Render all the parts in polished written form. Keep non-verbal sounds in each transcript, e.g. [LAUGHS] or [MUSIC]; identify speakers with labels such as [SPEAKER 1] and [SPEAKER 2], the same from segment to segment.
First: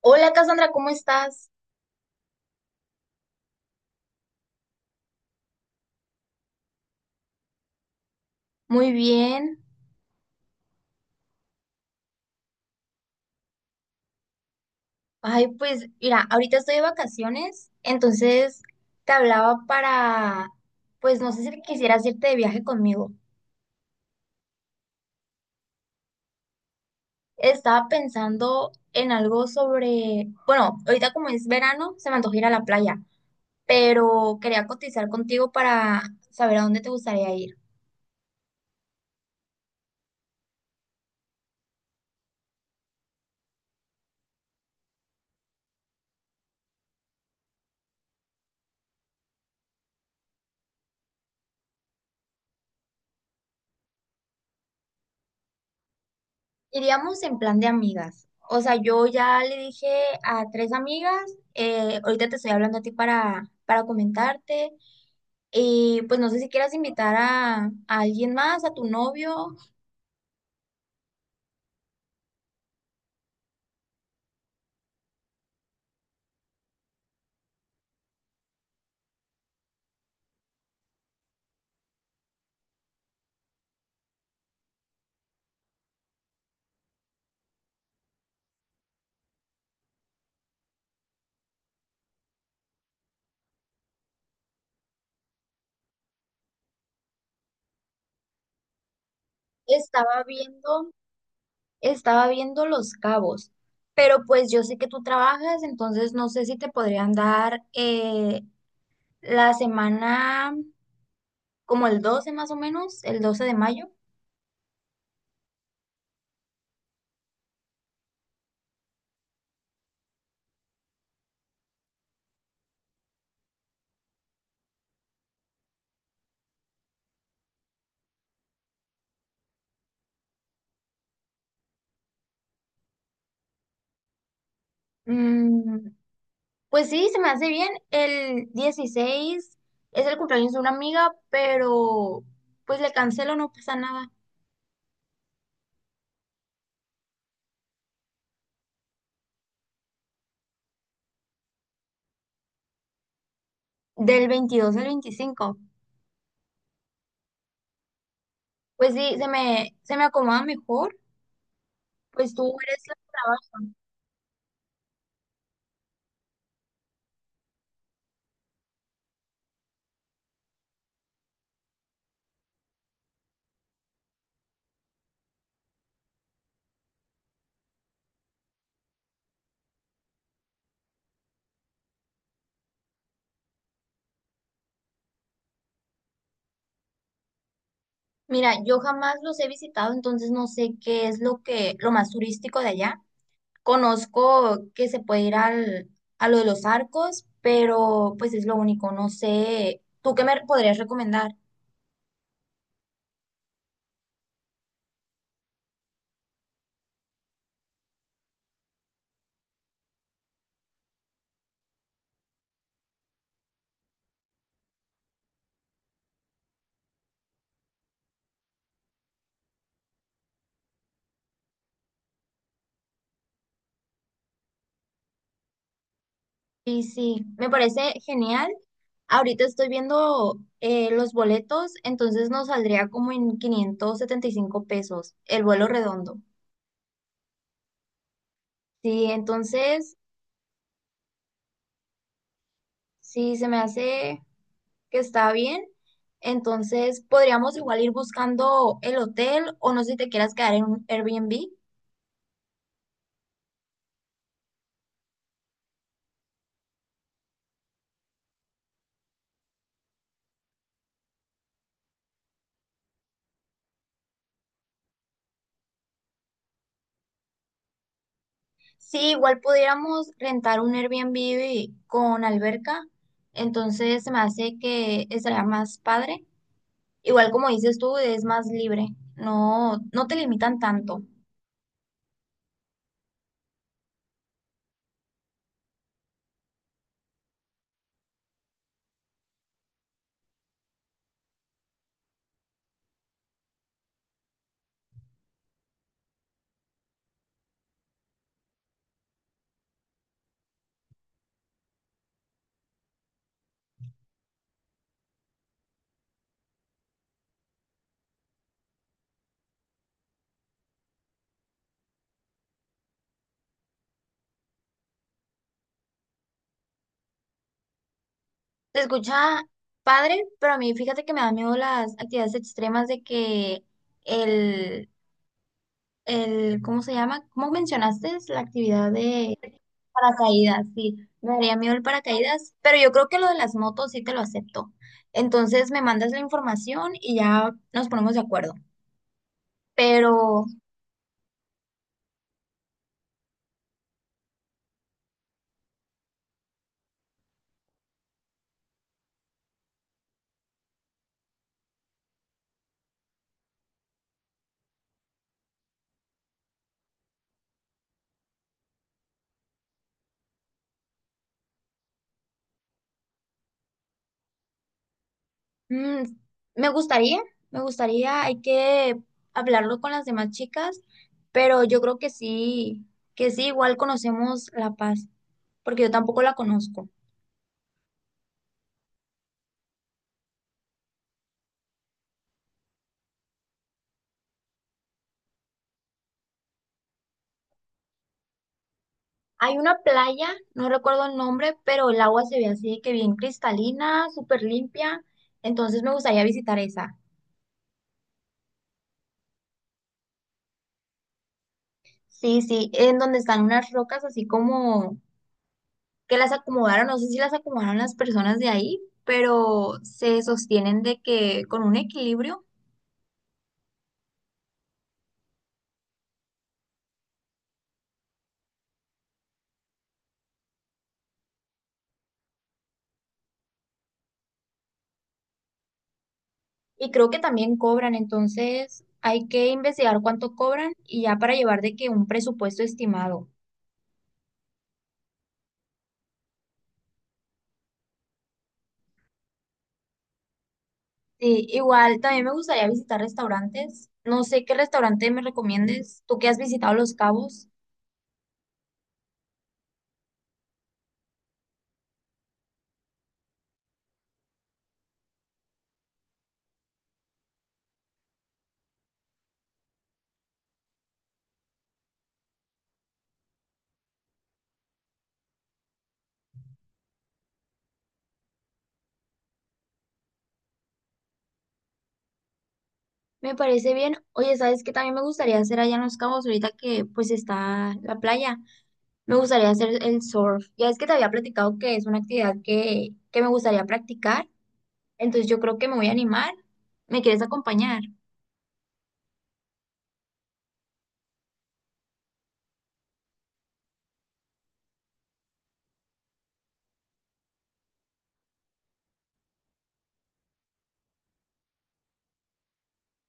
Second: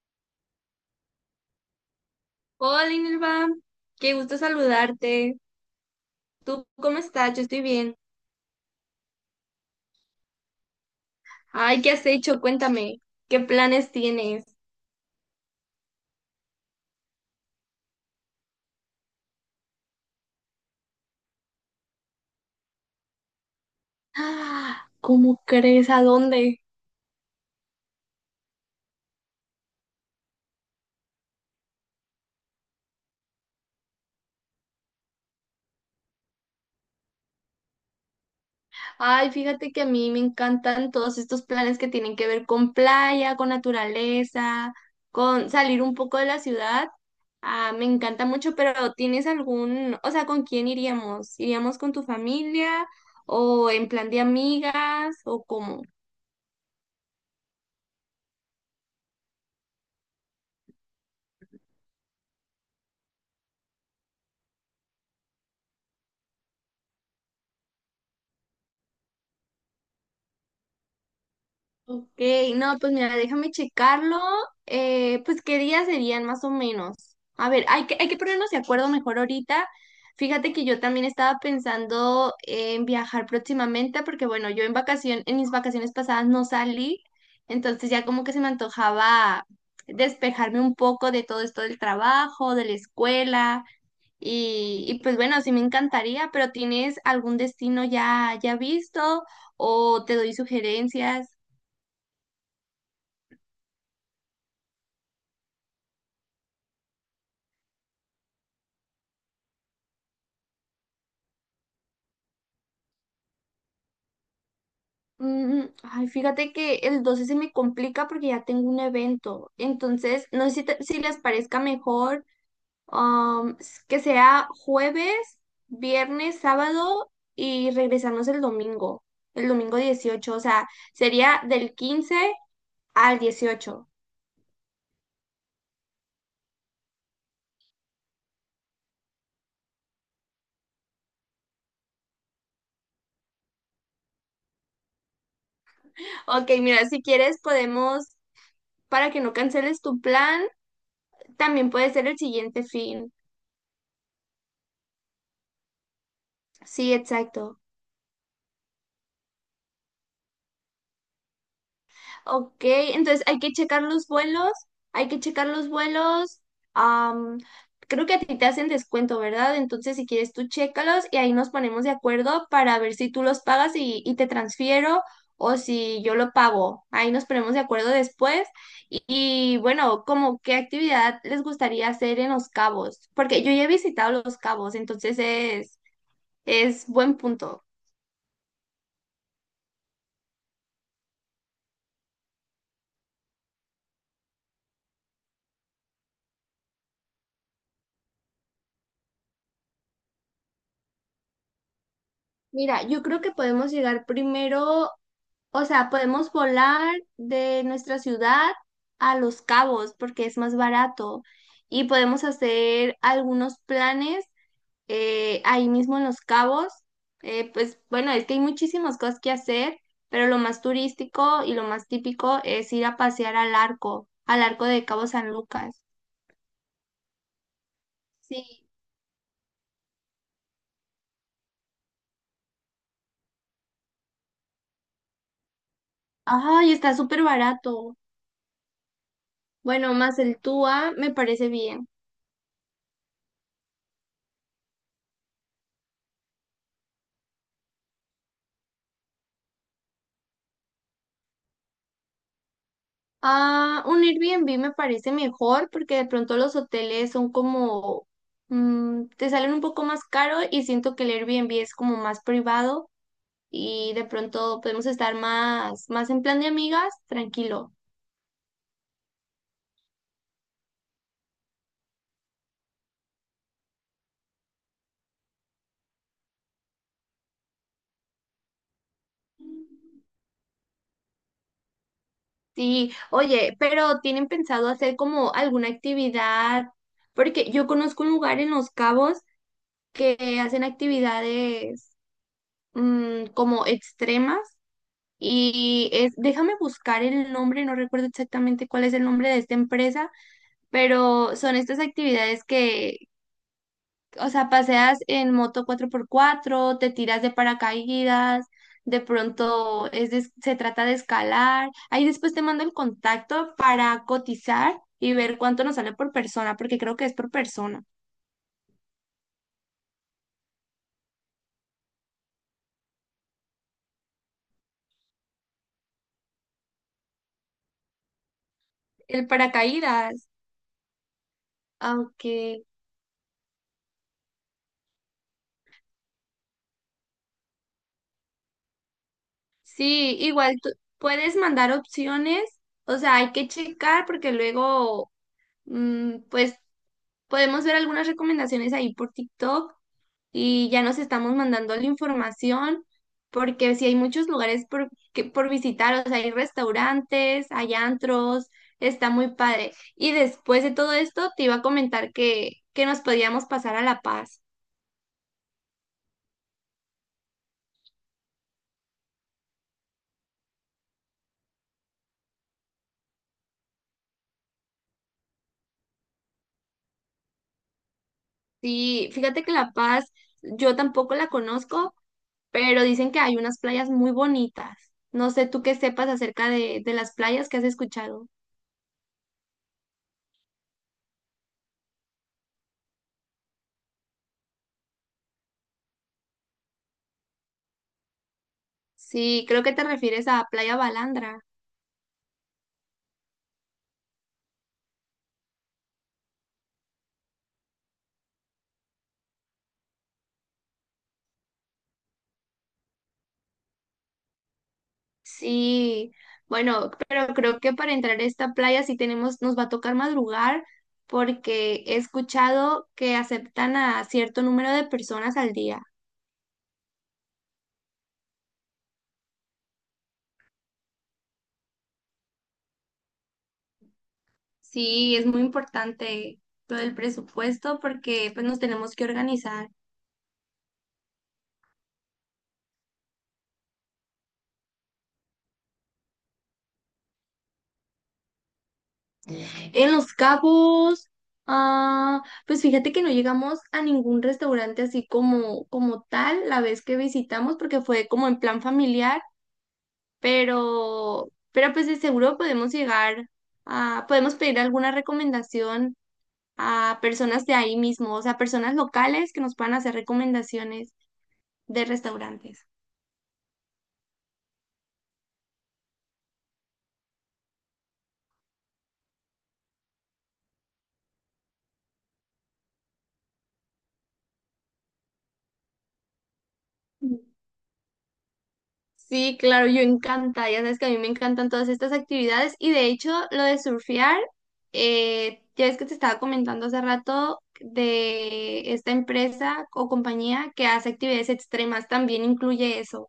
[SPEAKER 1] Hola Cassandra, ¿cómo estás?
[SPEAKER 2] Hola, Inelva. Qué gusto saludarte. ¿Tú cómo estás? Yo estoy bien.
[SPEAKER 1] Muy bien.
[SPEAKER 2] Ay, ¿qué has hecho? Cuéntame. ¿Qué planes tienes?
[SPEAKER 1] Ay, pues mira, ahorita estoy de vacaciones, entonces te hablaba para, pues no sé si quisieras irte de viaje conmigo.
[SPEAKER 2] Ah, ¿cómo crees? ¿A dónde?
[SPEAKER 1] Estaba pensando en algo sobre, bueno, ahorita como es verano, se me antoja ir a la playa, pero quería cotizar contigo para saber a dónde te gustaría ir.
[SPEAKER 2] Ay, fíjate que a mí me encantan todos estos planes que tienen que ver con playa, con naturaleza, con salir un poco de la ciudad. Ah, me encanta mucho, pero ¿tienes algún, o sea, con quién iríamos? ¿Iríamos con tu familia o en plan de amigas o cómo?
[SPEAKER 1] Iríamos en plan de amigas. O sea, yo ya le dije a tres amigas, ahorita te estoy hablando a ti para comentarte. Y pues no sé si quieras invitar a alguien más, a tu novio.
[SPEAKER 2] Ok, no, pues mira, déjame checarlo. Pues qué días serían más o menos. A ver, hay que ponernos de acuerdo mejor ahorita. Fíjate que yo también estaba pensando en viajar próximamente, porque bueno, en mis vacaciones pasadas no salí, entonces ya como que se me antojaba despejarme un poco de todo esto del trabajo, de la escuela, y pues bueno, sí me encantaría, pero ¿tienes algún destino ya visto o te
[SPEAKER 1] Estaba
[SPEAKER 2] doy
[SPEAKER 1] viendo,
[SPEAKER 2] sugerencias?
[SPEAKER 1] Estaba viendo Los Cabos, pero pues yo sé que tú trabajas, entonces no sé si te podrían dar la semana como el 12 más o menos, el 12 de mayo.
[SPEAKER 2] Mm, ay, fíjate que el 12 se me complica porque ya tengo un evento. Entonces, no sé si les parezca mejor que sea jueves, viernes, sábado y regresarnos el domingo 18. O sea, sería del 15 al 18.
[SPEAKER 1] Mm, pues sí, se me hace bien. El 16 es el cumpleaños de una amiga, pero pues le cancelo, no pasa nada.
[SPEAKER 2] Ok, mira, si quieres podemos, para que no canceles tu plan, también puede ser el siguiente fin.
[SPEAKER 1] Del 22 al 25.
[SPEAKER 2] Sí, exacto.
[SPEAKER 1] Pues sí, se me acomoda mejor. Pues tú
[SPEAKER 2] Ok,
[SPEAKER 1] eres la que
[SPEAKER 2] entonces hay que
[SPEAKER 1] trabaja.
[SPEAKER 2] checar los vuelos, hay que checar los vuelos. am, creo que a ti te hacen descuento, ¿verdad? Entonces, si quieres, tú chécalos y ahí nos ponemos de acuerdo para ver si tú los pagas y te transfiero o si yo lo pago. Ahí nos ponemos de acuerdo después. Bueno, como qué actividad les gustaría hacer en Los Cabos, porque yo ya he visitado Los Cabos, entonces es buen punto.
[SPEAKER 1] Mira, yo jamás los he visitado, entonces no sé qué es lo que, lo más turístico de allá. Conozco que se puede ir a lo de los arcos, pero pues es lo único, no sé. ¿Tú qué me podrías recomendar?
[SPEAKER 2] Mira, yo creo que podemos llegar primero. O sea, podemos volar de nuestra ciudad a Los Cabos porque es más barato y podemos hacer algunos planes ahí mismo en Los Cabos. Pues bueno, es que hay muchísimas cosas que hacer, pero lo más turístico y lo más típico es ir a pasear al arco de Cabo San Lucas.
[SPEAKER 1] Sí, sí, me parece genial.
[SPEAKER 2] Sí.
[SPEAKER 1] Ahorita estoy viendo los boletos, entonces nos saldría como en 575 pesos el vuelo redondo.
[SPEAKER 2] Ay, está súper barato.
[SPEAKER 1] Sí,
[SPEAKER 2] Bueno,
[SPEAKER 1] entonces,
[SPEAKER 2] más el TUA me parece bien.
[SPEAKER 1] sí, se me hace que está bien. Entonces, podríamos igual ir buscando el hotel o no sé si te quieras quedar en un Airbnb.
[SPEAKER 2] Ah, un Airbnb me parece mejor porque de pronto los hoteles son como, mm, te salen un poco más caro y siento que el Airbnb es como más privado y de pronto podemos estar más en plan de amigas, tranquilo.
[SPEAKER 1] Sí, igual pudiéramos rentar un Airbnb con alberca. Entonces, se me hace que estaría más padre. Igual como dices tú, es más libre. No, no te limitan tanto.
[SPEAKER 2] Sí, oye, pero ¿tienen pensado hacer como alguna actividad? Porque yo conozco un lugar en Los Cabos que hacen actividades, mm, como extremas. Déjame buscar el nombre, no recuerdo exactamente cuál es el nombre de esta empresa, pero son estas actividades que, o sea, paseas en moto 4x4, te tiras de paracaídas, de pronto es de- se trata de escalar. Ahí después te mando el contacto para cotizar y ver cuánto nos sale por persona, porque creo que es por persona.
[SPEAKER 1] Se escucha padre, pero a mí fíjate que me da miedo las actividades extremas de que el el, ¿cómo se llama? ¿Cómo mencionaste? Es la actividad
[SPEAKER 2] El
[SPEAKER 1] de
[SPEAKER 2] paracaídas,
[SPEAKER 1] paracaídas, sí. Me daría miedo el paracaídas,
[SPEAKER 2] aunque
[SPEAKER 1] pero yo creo que lo de las motos sí te lo acepto. Entonces me mandas la información y ya nos ponemos de acuerdo. Pero
[SPEAKER 2] sí, igual tú puedes mandar opciones. O sea, hay que checar porque luego... Mm, pues podemos ver algunas recomendaciones ahí por TikTok y ya nos estamos mandando la información porque sí hay muchos lugares por visitar, o sea, hay restaurantes, hay antros, está muy padre. Y después de todo esto te iba a comentar que nos podíamos pasar a La Paz.
[SPEAKER 1] mm, me gustaría, me gustaría, hay que hablarlo con las demás chicas, pero yo creo que sí, igual conocemos La Paz, porque yo tampoco la conozco.
[SPEAKER 2] Sí, fíjate que La Paz yo tampoco la conozco, pero dicen que hay unas playas muy bonitas. No sé tú qué sepas acerca de las playas que has escuchado.
[SPEAKER 1] Hay una playa, no recuerdo el nombre, pero el agua se ve así que bien cristalina, súper limpia. Entonces me gustaría visitar esa.
[SPEAKER 2] Sí, creo que te refieres a Playa Balandra.
[SPEAKER 1] Sí, sí, en donde están unas rocas así como que las acomodaron, no sé si las acomodaron las personas de ahí, pero se sostienen de que con un equilibrio,
[SPEAKER 2] Sí, bueno, pero creo que para entrar a esta playa sí tenemos, nos va a tocar madrugar porque he escuchado que aceptan a cierto número de personas al día.
[SPEAKER 1] y creo que también cobran, entonces hay que investigar cuánto cobran y ya para llevar de que un presupuesto estimado.
[SPEAKER 2] Sí, es muy importante lo del presupuesto porque pues nos tenemos que organizar.
[SPEAKER 1] Sí, igual también me gustaría visitar restaurantes. No sé qué restaurante me recomiendes. Tú que has visitado Los Cabos,
[SPEAKER 2] En Los Cabos, ah, pues fíjate que no llegamos a ningún restaurante así como, como tal la vez que visitamos porque fue como en plan familiar, pero pues de seguro podemos llegar a, podemos pedir alguna recomendación a personas de ahí mismo, o sea, personas locales que nos puedan hacer recomendaciones de restaurantes.
[SPEAKER 1] me parece bien. Oye, ¿sabes qué también me gustaría hacer allá en Los Cabos ahorita que pues está la playa? Me gustaría hacer el surf. Ya es que te había platicado que es una actividad que me gustaría practicar. Entonces yo creo que me voy a animar. ¿Me
[SPEAKER 2] Mm.
[SPEAKER 1] quieres acompañar?
[SPEAKER 2] Sí, claro, yo encantada, ya sabes que a mí me encantan todas estas actividades y de hecho lo de surfear, ya ves que te estaba comentando hace rato de esta empresa o compañía que hace actividades extremas, también incluye eso.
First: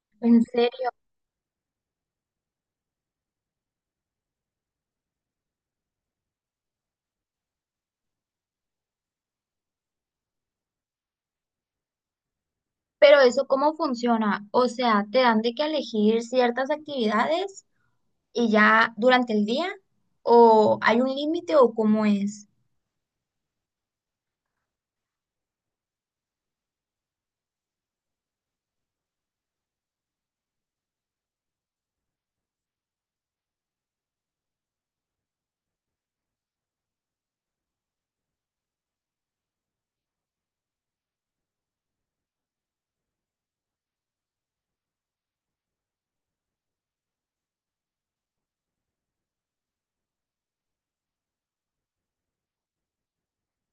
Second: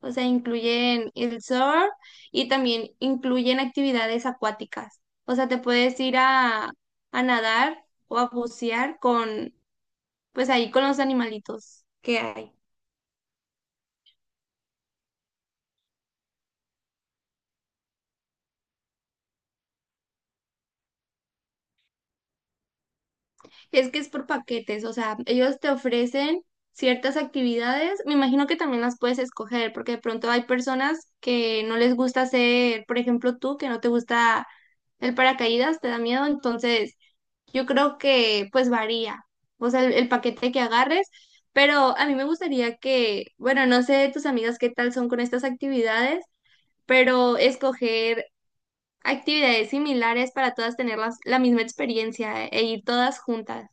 [SPEAKER 2] O sea,
[SPEAKER 1] En serio.
[SPEAKER 2] incluyen el surf y también incluyen actividades acuáticas. O sea, te puedes ir a nadar o a bucear pues ahí con los animalitos que hay.
[SPEAKER 1] Pero eso, ¿cómo funciona? O sea, ¿te dan de que elegir ciertas actividades y ya durante el día? ¿O hay un límite o cómo es?
[SPEAKER 2] Es que es por paquetes, o sea, ellos te ofrecen ciertas actividades. Me imagino que también las puedes escoger, porque de pronto hay personas que no les gusta hacer, por ejemplo, tú, que no te gusta el paracaídas, te da miedo, entonces... Yo creo que pues varía, o sea, el paquete que agarres, pero a mí me gustaría que, bueno, no sé tus amigas qué tal son con estas actividades, pero escoger actividades similares para todas tener la misma experiencia e ir todas juntas.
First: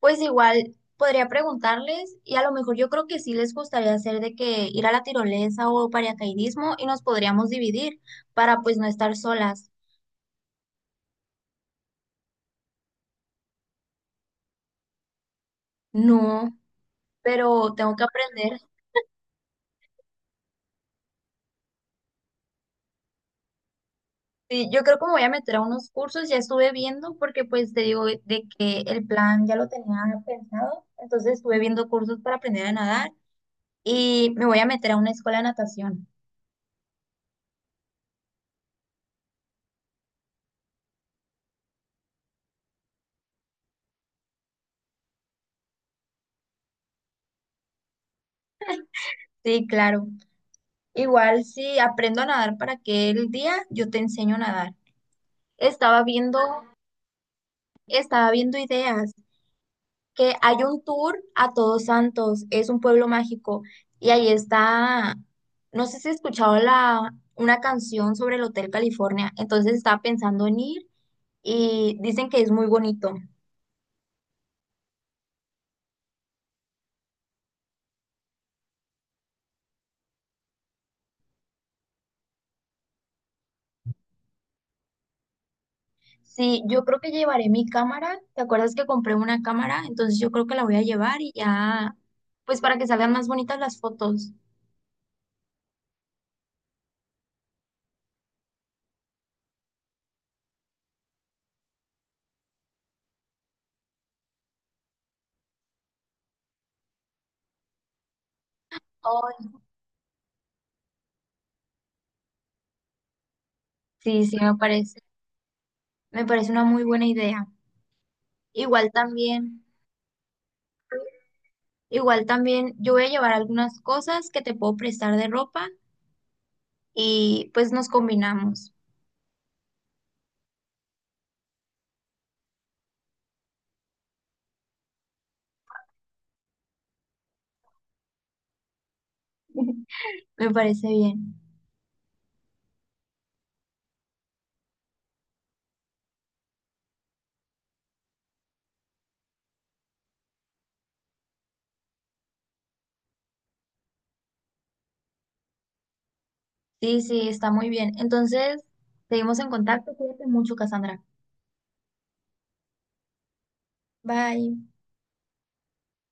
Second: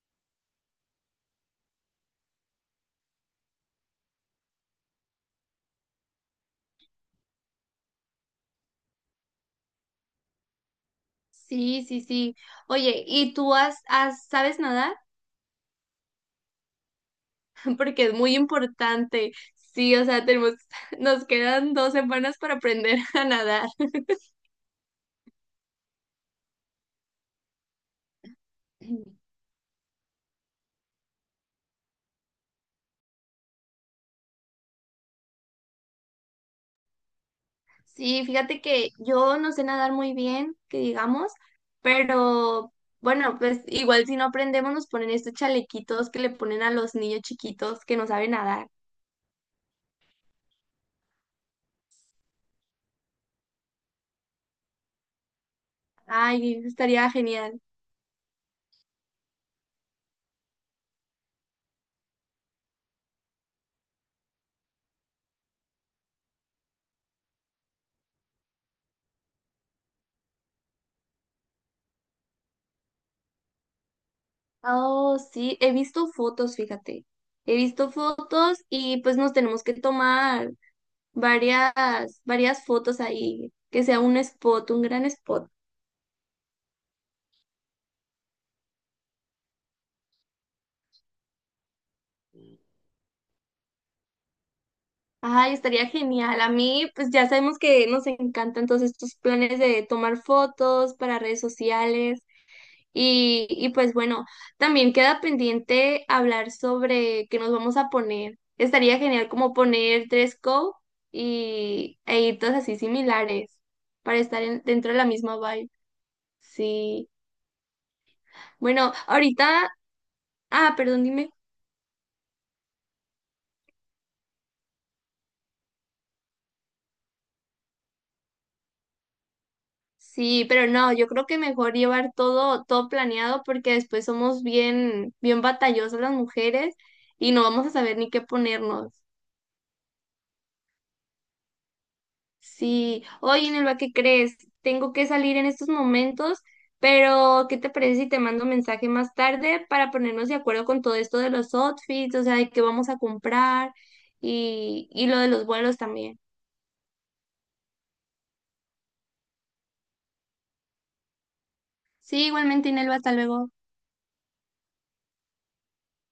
[SPEAKER 1] Pues igual podría preguntarles y a lo mejor yo creo que sí les gustaría hacer de que ir a la tirolesa o paracaidismo y nos podríamos dividir para pues no estar solas.
[SPEAKER 2] Sí, sí, sí. Oye, ¿y tú sabes nadar?
[SPEAKER 1] No, pero
[SPEAKER 2] [LAUGHS]
[SPEAKER 1] tengo que
[SPEAKER 2] Porque es muy
[SPEAKER 1] aprender.
[SPEAKER 2] importante. Sí, o sea, [LAUGHS] nos quedan 2 semanas para aprender [LAUGHS] a nadar.
[SPEAKER 1] Sí, yo creo que me voy a meter a unos cursos, ya estuve viendo porque pues te digo de que el plan ya lo tenía pensado, entonces estuve viendo cursos para aprender a nadar y me voy a meter a una escuela de natación.
[SPEAKER 2] Sí, fíjate que yo no sé nadar muy bien, que digamos, pero bueno, pues igual si no aprendemos nos ponen estos chalequitos que le ponen a los niños chiquitos que no saben nadar.
[SPEAKER 1] Sí, claro. Igual si aprendo a nadar para aquel día, yo te enseño a nadar. Estaba viendo,
[SPEAKER 2] Ay, estaría genial.
[SPEAKER 1] Estaba viendo ideas que hay un tour a Todos Santos, es un pueblo mágico y ahí está, no sé si has escuchado la una canción sobre el Hotel California, entonces estaba pensando en ir y dicen que es muy bonito.
[SPEAKER 2] Oh, sí, he visto fotos, fíjate. He visto fotos y pues nos tenemos que tomar varias, varias fotos ahí, que sea un spot, un gran spot.
[SPEAKER 1] Sí, yo creo que llevaré mi cámara. ¿Te acuerdas que compré una cámara? Entonces yo creo que la voy a llevar y ya, pues para que salgan más bonitas las fotos.
[SPEAKER 2] Ay, estaría genial. A mí, pues ya sabemos que nos encantan todos estos planes de tomar fotos para redes sociales. Pues bueno, también queda pendiente hablar sobre qué nos vamos a poner. Estaría genial como poner dress code e ir todas así similares para
[SPEAKER 1] Sí, sí,
[SPEAKER 2] estar
[SPEAKER 1] me
[SPEAKER 2] dentro de
[SPEAKER 1] parece,
[SPEAKER 2] la misma vibe.
[SPEAKER 1] una muy buena
[SPEAKER 2] Sí.
[SPEAKER 1] idea. Igual
[SPEAKER 2] Bueno,
[SPEAKER 1] también,
[SPEAKER 2] ahorita, ah, perdón, dime.
[SPEAKER 1] igual también yo voy a llevar algunas cosas que te puedo prestar de ropa y pues nos combinamos.
[SPEAKER 2] Sí, pero no, yo creo que mejor llevar todo, todo planeado porque después somos bien, bien batallosas las mujeres y no vamos a saber ni qué ponernos.
[SPEAKER 1] [LAUGHS] Me parece bien.
[SPEAKER 2] Sí, oye, Nelva, ¿qué crees? Tengo que salir en estos momentos, pero ¿qué te parece si te mando un mensaje más tarde para ponernos de acuerdo con todo esto de los outfits, o sea, de qué vamos a comprar y lo de los vuelos también?
[SPEAKER 1] Sí, sí, está muy bien. Entonces, seguimos en contacto. Cuídate mucho, Cassandra.
[SPEAKER 2] Sí, igualmente, Nelva, hasta luego.
[SPEAKER 1] Bye.